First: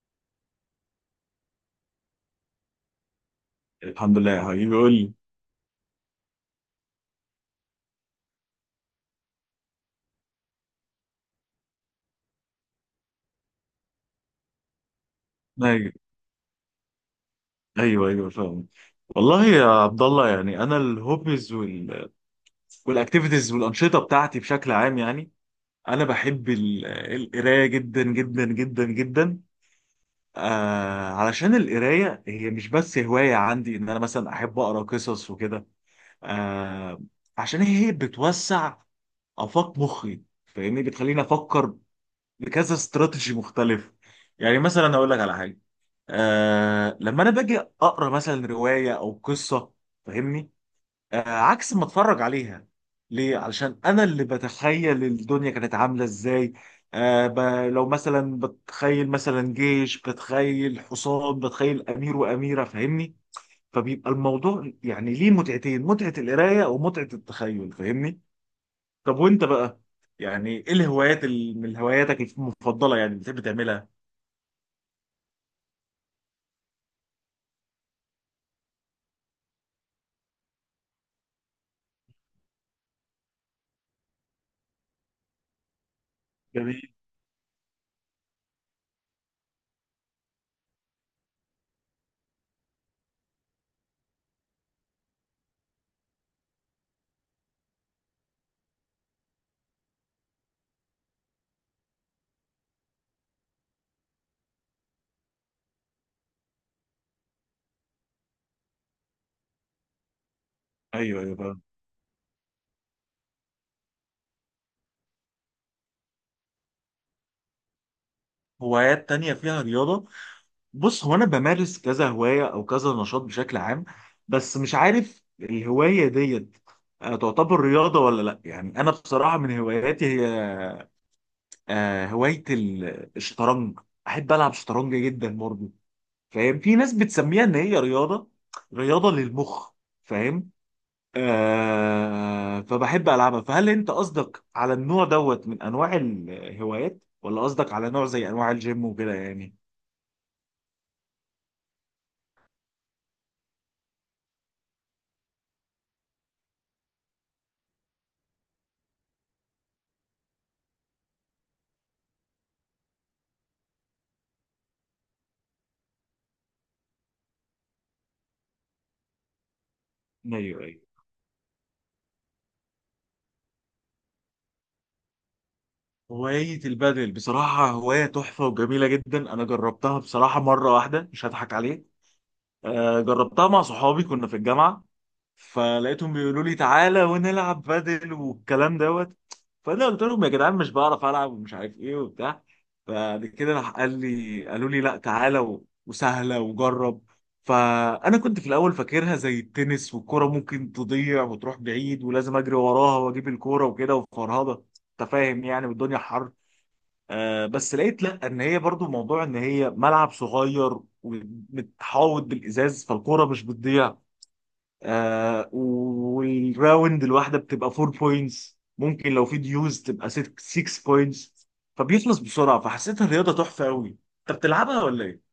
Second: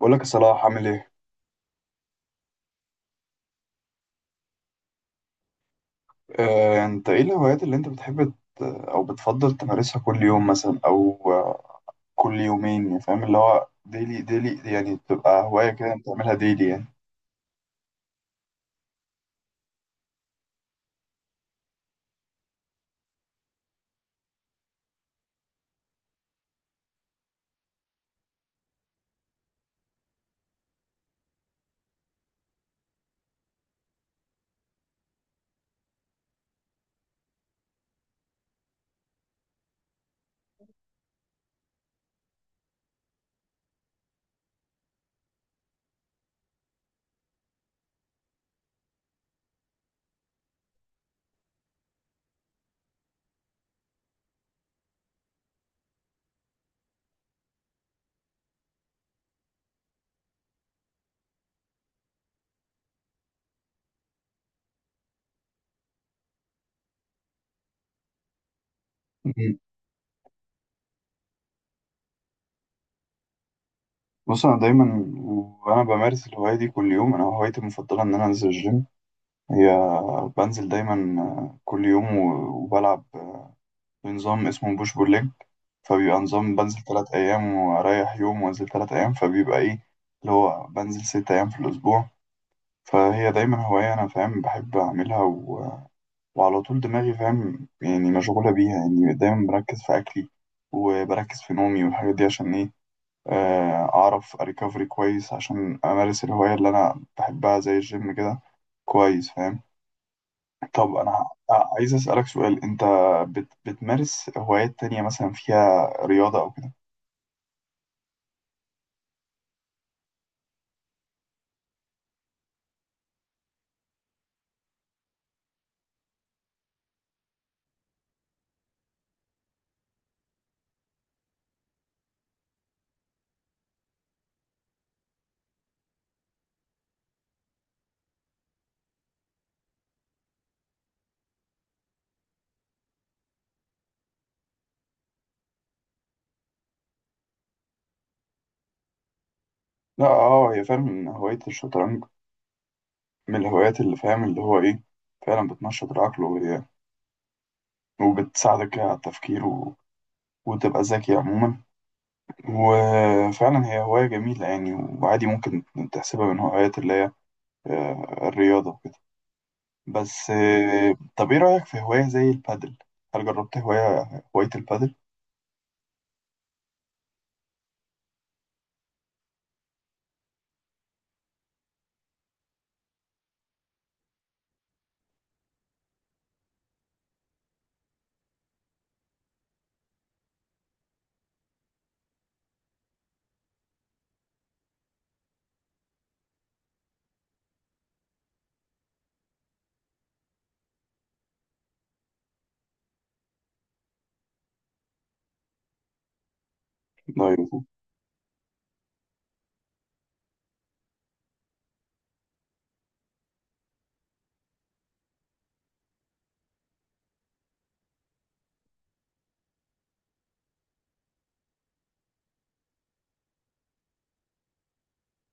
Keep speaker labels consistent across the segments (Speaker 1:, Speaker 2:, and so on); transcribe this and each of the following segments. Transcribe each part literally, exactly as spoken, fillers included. Speaker 1: بقول لك يا صلاح، عامل ايه؟
Speaker 2: الحمد لله يا حبيبي، قول لي.
Speaker 1: آه، انت ايه الهوايات اللي انت بتحب ت- او بتفضل تمارسها كل يوم مثلا او آه، كل يومين؟ يعني فاهم اللي هو ديلي ديلي، يعني تبقى هواية كده
Speaker 2: أيوه،
Speaker 1: انت تعملها ديلي يعني.
Speaker 2: أيوه، أيوه، فاهم. والله يا عبد الله، يعني أنا الهوبيز وال... والأكتيفيتيز والأنشطة بتاعتي بشكل عام، يعني أنا بحب ال- القراية جدا جدا جدا جدا. آه علشان القراية هي مش بس هواية عندي إن أنا مثلا أحب أقرأ قصص وكده. آه عشان هي بتوسع آفاق مخي، فاهمني؟ بتخليني أفكر بكذا استراتيجي مختلف. يعني مثلا أقول لك على حاجة. آه لما انا باجي اقرا مثلا روايه او قصه، فاهمني؟ آه عكس ما اتفرج عليها. ليه؟ علشان انا اللي بتخيل الدنيا كانت عامله ازاي. آه ب... لو مثلا بتخيل مثلا جيش، بتخيل حصان، بتخيل امير واميره، فاهمني؟ فبيبقى الموضوع يعني ليه متعتين، متعه القرايه ومتعه التخيل، فاهمني؟ طب وانت
Speaker 1: مم.
Speaker 2: بقى، يعني ايه الهوايات ال... من هواياتك المفضله يعني بتحب تعملها؟
Speaker 1: بص، انا دايما وانا بمارس الهواية دي كل يوم، انا هوايتي المفضلة ان انا انزل الجيم. هي بنزل دايما آه، كل يوم و- وبلعب بنظام اسمه بوش بول ليج، فبيبقى نظام
Speaker 2: جميل.
Speaker 1: بنزل تلات ايام واريح يوم وانزل تلات ايام، فبيبقى ايه اللي هو بنزل ست ايام في الاسبوع. فهي دايما هواية أنا فاهم بحب أعملها، و... وعلى طول دماغي فاهم يعني مشغولة بيها، يعني دايما بركز في أكلي وبركز في نومي والحاجات دي عشان إيه؟ آه، أعرف أريكفري كويس عشان أمارس الهواية اللي أنا بحبها زي الجيم كده، كويس فاهم. طب أنا
Speaker 2: ايوه، ايوه، فاهم.
Speaker 1: ع- عايز أسألك سؤال، أنت بت... بتمارس هوايات تانية مثلا فيها رياضة أو كده؟
Speaker 2: هوايات تانية فيها رياضة؟ بص، هو انا بمارس كذا هوايه او كذا نشاط بشكل عام، بس مش عارف الهوايه ديت آه، تعتبر رياضه ولا لا. يعني انا بصراحه من هواياتي هي آه، هوايه ال- الشطرنج. احب العب شطرنج جدا برضه. فاهم؟ في ناس بتسميها ان هي رياضه، رياضه للمخ، فاهم؟ آه، فبحب العبها. فهل انت قصدك على النوع دوت من انواع الهوايات، ولا قصدك على نوع زي انواع الجيم وكده يعني؟
Speaker 1: لا، أه هي فعلا إن هواية الشطرنج من الهوايات اللي فاهم اللي هو إيه، فعلا بتنشط العقل، وهي وبتساعدك على التفكير وتبقى ذكي عموما. وفعلا هي هواية جميلة يعني، وعادي ممكن تحسبها من هوايات اللي هي آه، الرياضة وكده. بس،
Speaker 2: ايوه، ايوه.
Speaker 1: آه، طب ايه رأيك في هواية زي البادل؟ هل جربت هواية هواية البادل؟
Speaker 2: هواية البادل بصراحة هواية تحفة وجميلة جدا. أنا جربتها بصراحة مرة واحدة، مش هضحك عليك. آه، جربتها مع صحابي كنا في الجامعة. فلقيتهم بيقولوا لي تعالى ونلعب بادل والكلام دوت. فأنا قلت لهم يا جدعان مش بعرف ألعب ومش عارف إيه وبتاع. فبعد كده راح قال لي، قالوا لي لا تعالى و- وسهلة وجرب. فأنا كنت في الأول فاكرها زي التنس والكرة ممكن تضيع وتروح بعيد ولازم أجري وراها وأجيب الكورة وكده وفرهضة، أنت فاهم يعني، والدنيا حر.
Speaker 1: لا
Speaker 2: آه،
Speaker 1: يوجد.
Speaker 2: بس لقيت لا، ان هي برضو موضوع ان هي ملعب صغير ومتحوط بالازاز، فالكوره مش بتضيع. آه، والراوند الواحده بتبقى أربعة بوينتس، ممكن لو في ديوز تبقى ستة بوينتس، فبيخلص بسرعه. فحسيتها الرياضه تحفه قوي. انت بتلعبها ولا ايه؟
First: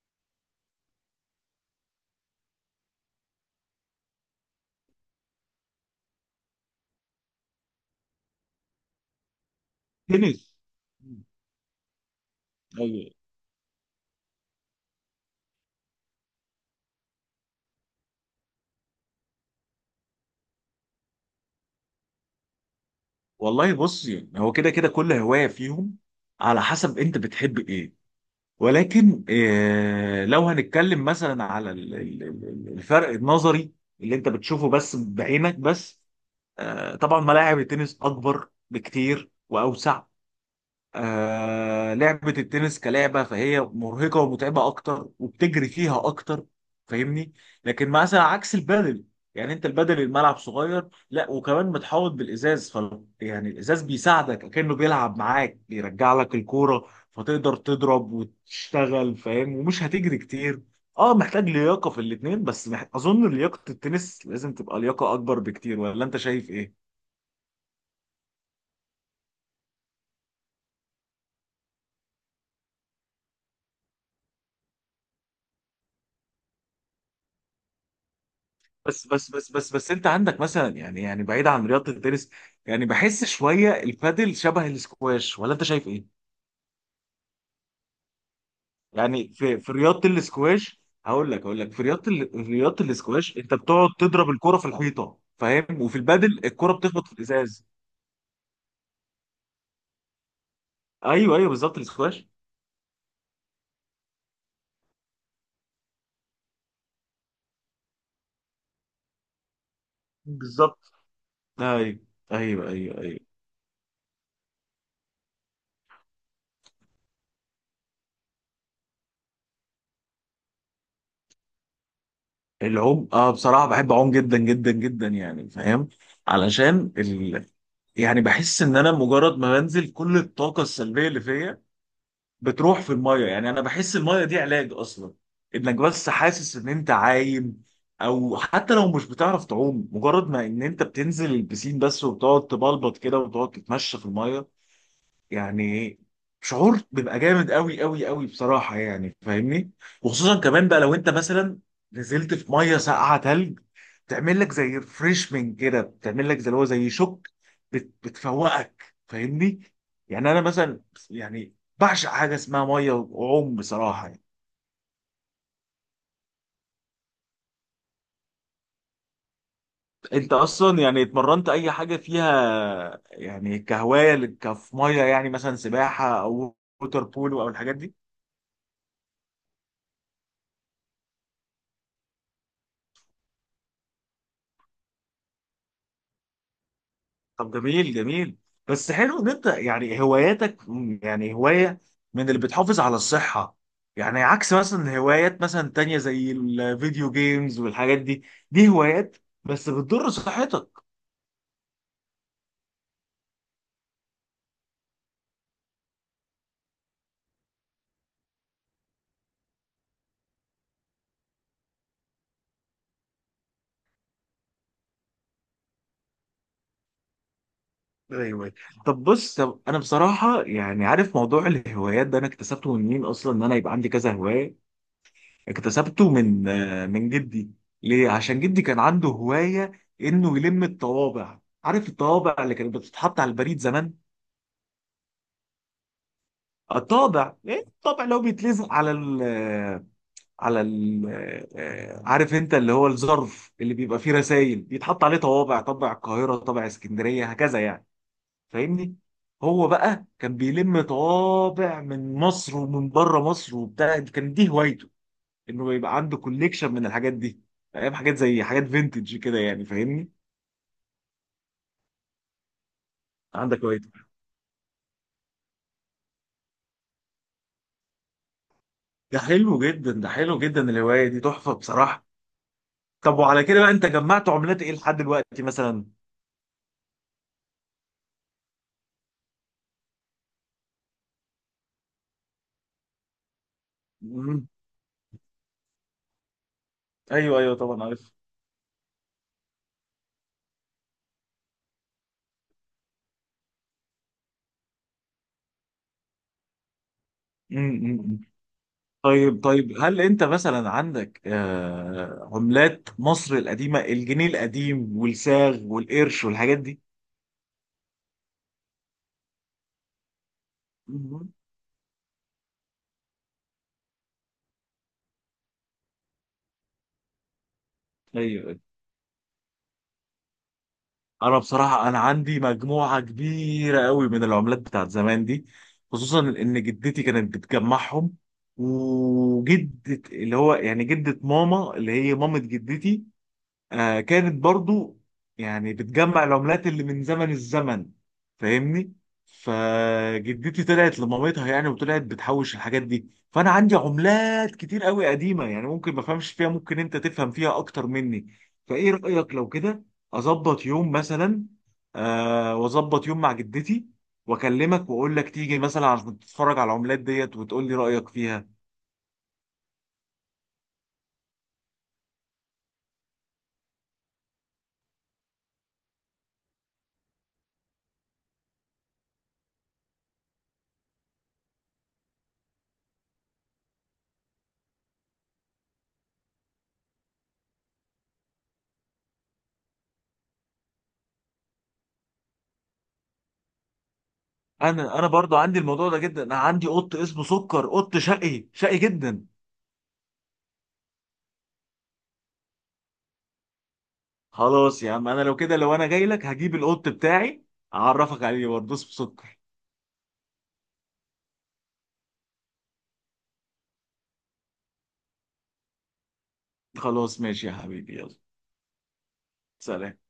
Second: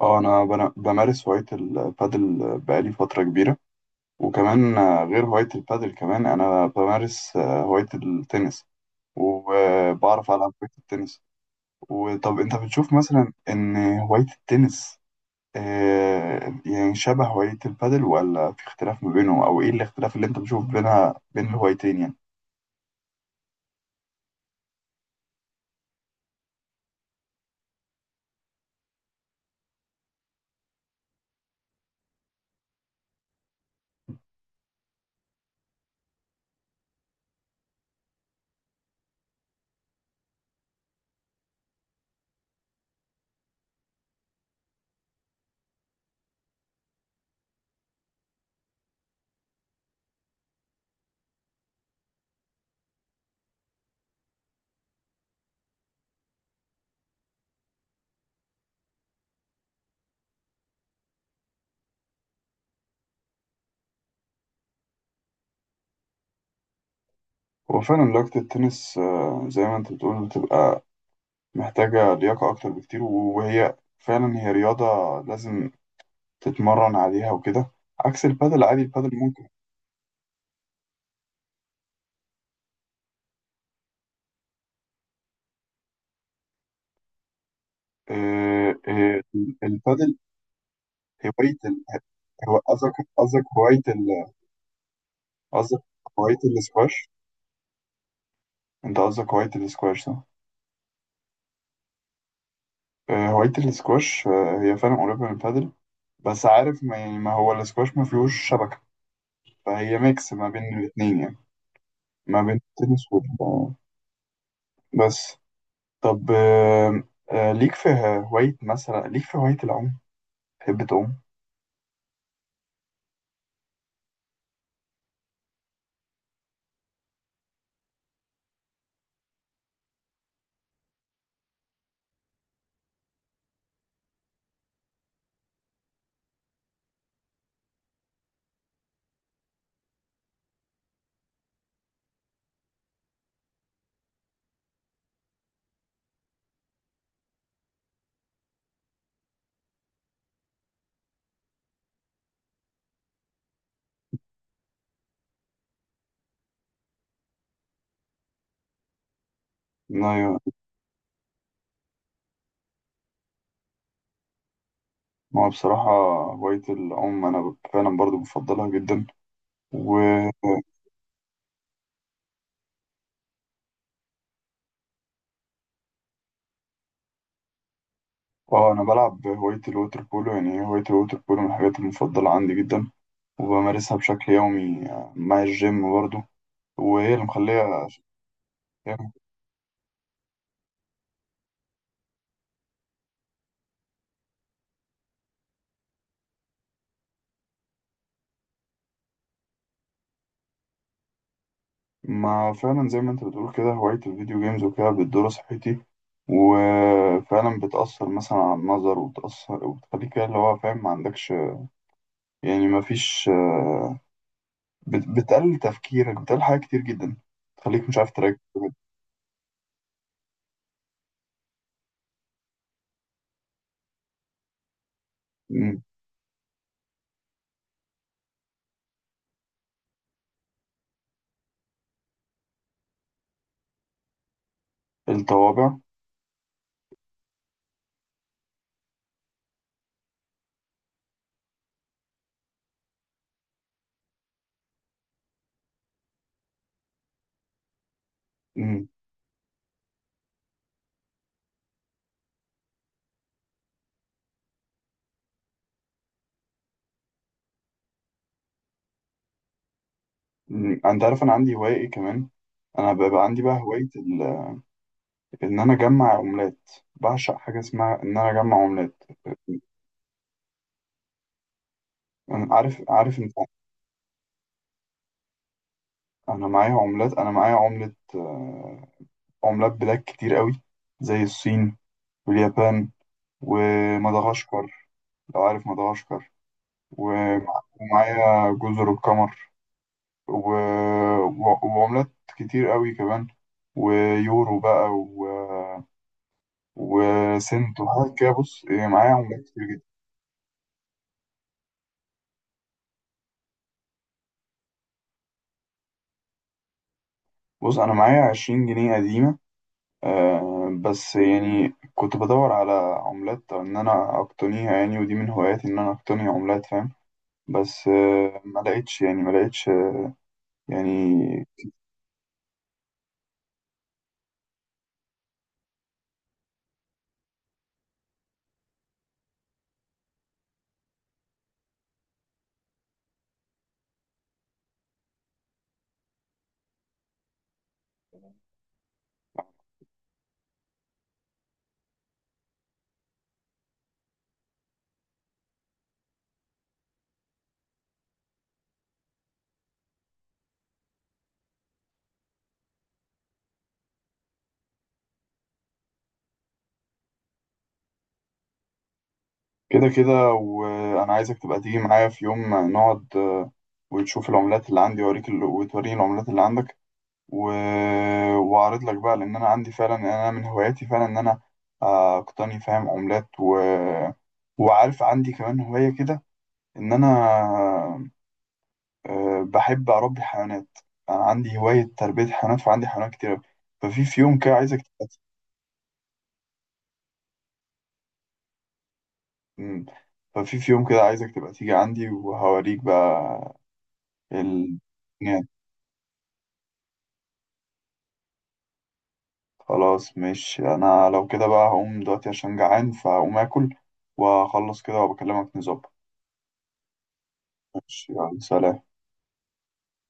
Speaker 1: اه انا بن- بمارس هواية البادل بقالي فترة كبيرة، وكمان آه، غير هواية البادل كمان انا بمارس آه، هواية التنس، وبعرف ألعب
Speaker 2: تنس.
Speaker 1: هواية التنس.
Speaker 2: مم.
Speaker 1: وطب انت بتشوف
Speaker 2: ايوه.
Speaker 1: مثلا ان هواية التنس آه، يعني شبه هواية البادل ولا في اختلاف ما بينهم، أو إيه الاختلاف اللي أنت بتشوف بينها بين الهوايتين يعني؟
Speaker 2: والله بص، يعني هو كده كده كل هوايه فيهم على حسب انت بتحب ايه. ولكن آه، لو هنتكلم مثلا على ال- ال- ال- الفرق النظري اللي انت بتشوفه بس بعينك بس. آه، طبعا ملاعب التنس اكبر بكتير واوسع. آه، لعبة التنس كلعبة فهي مرهقة ومتعبة أكتر وبتجري فيها أكتر، فاهمني؟ لكن مثلا عكس البادل، يعني أنت البادل الملعب صغير لا، وكمان متحوط بالإزاز ف يعني الإزاز بيساعدك كأنه بيلعب معاك، بيرجع لك الكورة، فتقدر تضرب وتشتغل، فاهم؟ ومش هتجري كتير. اه، محتاج لياقة في الاتنين، بس مح... أظن لياقة التنس لازم تبقى لياقة أكبر بكتير، ولا أنت شايف إيه؟
Speaker 1: هو فعلا لياقة التنس آه، زي ما أنت بتقول بتبقى محتاجة لياقة أكتر بكتير، وهي فعلا هي رياضة لازم تتمرن عليها وكده، عكس البادل، عادي
Speaker 2: بس
Speaker 1: البادل
Speaker 2: بس
Speaker 1: ممكن.
Speaker 2: بس بس بس، انت عندك مثلا، يعني يعني بعيد عن رياضه التنس، يعني بحس شويه البادل شبه الاسكواش، ولا انت شايف ايه؟
Speaker 1: آه، آه،
Speaker 2: يعني في في رياضه
Speaker 1: البادل
Speaker 2: الاسكواش. هقول لك،
Speaker 1: هواية
Speaker 2: هقول لك في
Speaker 1: ال-
Speaker 2: رياضه ال- في
Speaker 1: هو
Speaker 2: رياضه
Speaker 1: قصدك
Speaker 2: الاسكواش
Speaker 1: قصدك
Speaker 2: انت
Speaker 1: هواية
Speaker 2: بتقعد
Speaker 1: ال-
Speaker 2: تضرب الكره في الحيطه، فاهم؟
Speaker 1: قصدك
Speaker 2: وفي
Speaker 1: هواية
Speaker 2: البادل الكره بتخبط
Speaker 1: الاسكواش،
Speaker 2: في الازاز.
Speaker 1: أنت قصدك هواية الاسكواش صح؟
Speaker 2: ايوه، ايوه، بالظبط الاسكواش.
Speaker 1: آه، هواية الاسكواش آه، هي فعلا قريبة من البادل، بس عارف ما, يعني ما هو الاسكواش ما فيهوش شبكة، فهي ميكس ما بين
Speaker 2: بالظبط،
Speaker 1: الاتنين يعني،
Speaker 2: ايوه،
Speaker 1: ما بين
Speaker 2: ايوه، ايوه،
Speaker 1: التنس
Speaker 2: ايوه.
Speaker 1: وال، بس. طب، آه، آه، ليك في هواية مثلا ليك في هواية العوم، تحب تعوم؟
Speaker 2: العوم؟ اه، بصراحه بحب اعوم جدا جدا جدا، يعني فاهم؟ علشان ال... يعني بحس ان انا مجرد ما بنزل كل الطاقه السلبيه اللي فيا بتروح في الميه. يعني انا بحس الميه دي علاج اصلا، انك بس حاسس ان انت عايم. او حتى لو مش بتعرف تعوم، مجرد ما ان انت بتنزل البسين بس وبتقعد تبلبط كده وتقعد تتمشى في الميه، يعني شعور بيبقى جامد قوي قوي قوي بصراحة، يعني فاهمني. وخصوصا كمان بقى لو انت مثلا نزلت في مية ساقعة تلج، تعمل لك زي ريفريشمنت كده، بتعمل لك زي اللي هو زي شوك، بت بتفوقك، فاهمني.
Speaker 1: لا،
Speaker 2: يعني
Speaker 1: يا-
Speaker 2: انا مثلا يعني بعشق حاجة اسمها مية وعوم بصراحة، يعني.
Speaker 1: ما هو بصراحة هواية العوم أنا فعلا برضو بفضلها جدا، و
Speaker 2: انت اصلا يعني اتمرنت اي حاجة فيها يعني كهواية لك- كف مية، يعني مثلا سباحة او ووتر بولو او الحاجات دي؟
Speaker 1: اه أنا بلعب هواية الووتر بولو، يعني هواية الووتر بولو من الحاجات المفضلة عندي جدا، وبمارسها بشكل يومي مع الجيم برضو، وهي اللي
Speaker 2: طب
Speaker 1: مخلية.
Speaker 2: جميل جميل. بس
Speaker 1: يعني،
Speaker 2: حلو ان انت يعني هواياتك م- يعني هواية من اللي بتحافظ على الصحة، يعني عكس مثلا هوايات مثلا تانية زي الفيديو جيمز والحاجات دي، دي هوايات بس بتضر صحتك.
Speaker 1: ما فعلا زي ما انت بتقول كده، هواية الفيديو جيمز وكده بتضر صحتي، وفعلا بتأثر مثلا على النظر، وبتأثر وبتخليك كده اللي هو فاهم ما عندكش، يعني ما فيش آه، بت- بتقلل تفكيرك، بتقلل حاجات كتير جدا، تخليك مش عارف تركز.
Speaker 2: ايوه. طب بص، طب انا بصراحة يعني عارف موضوع الهوايات ده انا اكتسبته من مين اصلا ان انا يبقى عندي كذا هواية؟
Speaker 1: مم.
Speaker 2: اكتسبته من آه، من جدي. ليه؟ عشان جدي كان عنده هواية انه يلم الطوابع، عارف الطوابع اللي كانت بتتحط على البريد زمان؟
Speaker 1: الطوابع.
Speaker 2: الطابع، ايه الطابع اللي هو بيتلزق على ال على ال آه، عارف انت اللي هو الظرف اللي بيبقى فيه رسائل، بيتحط عليه طوابع، طابع القاهرة، طابع اسكندرية، هكذا يعني،
Speaker 1: مم.
Speaker 2: فاهمني؟ هو بقى كان بيلم طوابع من مصر ومن بره مصر وبتاع، كان دي هوايته، انه يبقى عنده كوليكشن من الحاجات دي، فاهم؟ حاجات زي حاجات فينتج كده يعني، فاهمني.
Speaker 1: مم. انت عارف انا عندي هواية ايه كمان؟ انا بيبقى عندي بقى
Speaker 2: عندك
Speaker 1: هواية
Speaker 2: هوايته؟
Speaker 1: ال- ان انا اجمع عملات، بعشق حاجة اسمها ان انا اجمع عملات.
Speaker 2: ده حلو جدا، ده حلو جدا، الهواية دي تحفة بصراحة.
Speaker 1: انا عارف عارف
Speaker 2: طب
Speaker 1: انت.
Speaker 2: وعلى كده بقى، انت جمعت عملات ايه لحد دلوقتي مثلا؟
Speaker 1: انا معايا عملات، انا معايا عملة، عملات بلاد كتير قوي، زي الصين واليابان
Speaker 2: مم.
Speaker 1: ومدغشقر، لو عارف مدغشقر،
Speaker 2: ايوه، ايوه،
Speaker 1: ومع-
Speaker 2: طبعا عارف.
Speaker 1: ومعايا جزر القمر و... و- وعملات كتير قوي كمان، ويورو بقى و...
Speaker 2: مم،
Speaker 1: وسنت
Speaker 2: مم.
Speaker 1: وحاجات
Speaker 2: مم.
Speaker 1: كده، بص إيه، معايا عملات
Speaker 2: طيب
Speaker 1: كتير
Speaker 2: طيب،
Speaker 1: جدا.
Speaker 2: هل انت مثلا عندك آه، عملات مصر القديمه، الجنيه القديم والساغ والقرش والحاجات دي؟
Speaker 1: بص أنا معايا عشرين جنيه قديمة، آه بس
Speaker 2: مم.
Speaker 1: يعني كنت بدور على عملات إن أنا أقتنيها يعني، ودي من هواياتي إن أنا أقتني عملات فاهم، بس آه
Speaker 2: ايوه،
Speaker 1: ما
Speaker 2: أيوة.
Speaker 1: لقيتش، يعني ما لقيتش يعني.
Speaker 2: انا بصراحه انا عندي مجموعه كبيره قوي من العملات بتاعت زمان دي، خصوصا ان جدتي كانت بتجمعهم. وجدة اللي هو يعني جدة ماما، اللي هي مامة جدتي، آه كانت برضو يعني بتجمع العملات اللي من زمن الزمن، فاهمني. فجدتي طلعت لمامتها يعني، وطلعت بتحوش الحاجات دي. فانا عندي عملات كتير قوي قديمه، يعني ممكن ما افهمش فيها، ممكن انت تفهم فيها اكتر مني. فايه رايك لو كده اظبط يوم مثلا، آه واظبط يوم مع جدتي، واكلمك واقول لك تيجي مثلا عشان تتفرج على العملات ديت وتقول لي رايك فيها؟
Speaker 1: كده كده وانا عايزك تبقى تيجي معايا في يوم نقعد، آه، وتشوف العملات اللي عندي وأوريك ال... وتوريني العملات اللي عندك، و... واعرض لك بقى، لان انا عندي فعلا يعني انا من هواياتي فعلا ان انا آه، اقتني فاهم عملات، و... وعارف عندي كمان هواية كده ان انا آه، بحب اربي حيوانات، انا عندي هواية تربية حيوانات، فعندي حيوانات كتير. ففي في يوم كده عايزك
Speaker 2: انا انا
Speaker 1: تبقى.
Speaker 2: برضو عندي الموضوع ده جدا. انا عندي قط اسمه سكر، قط شقي شقي جدا.
Speaker 1: مم. ففي في يوم كده عايزك تبقى تيجي عندي وهوريك بقى ال...
Speaker 2: خلاص يا عم، انا لو كده، لو انا جاي لك هجيب القط بتاعي، اعرفك عليه برضه، بس بسكر.
Speaker 1: خلاص مش، انا لو كده بقى هقوم دلوقتي عشان جعان، فهقوم اكل واخلص كده وبكلمك نظبط.
Speaker 2: خلاص ماشي يا حبيبي،
Speaker 1: ماشي،
Speaker 2: يلا.
Speaker 1: يلا، سلام.
Speaker 2: سلام.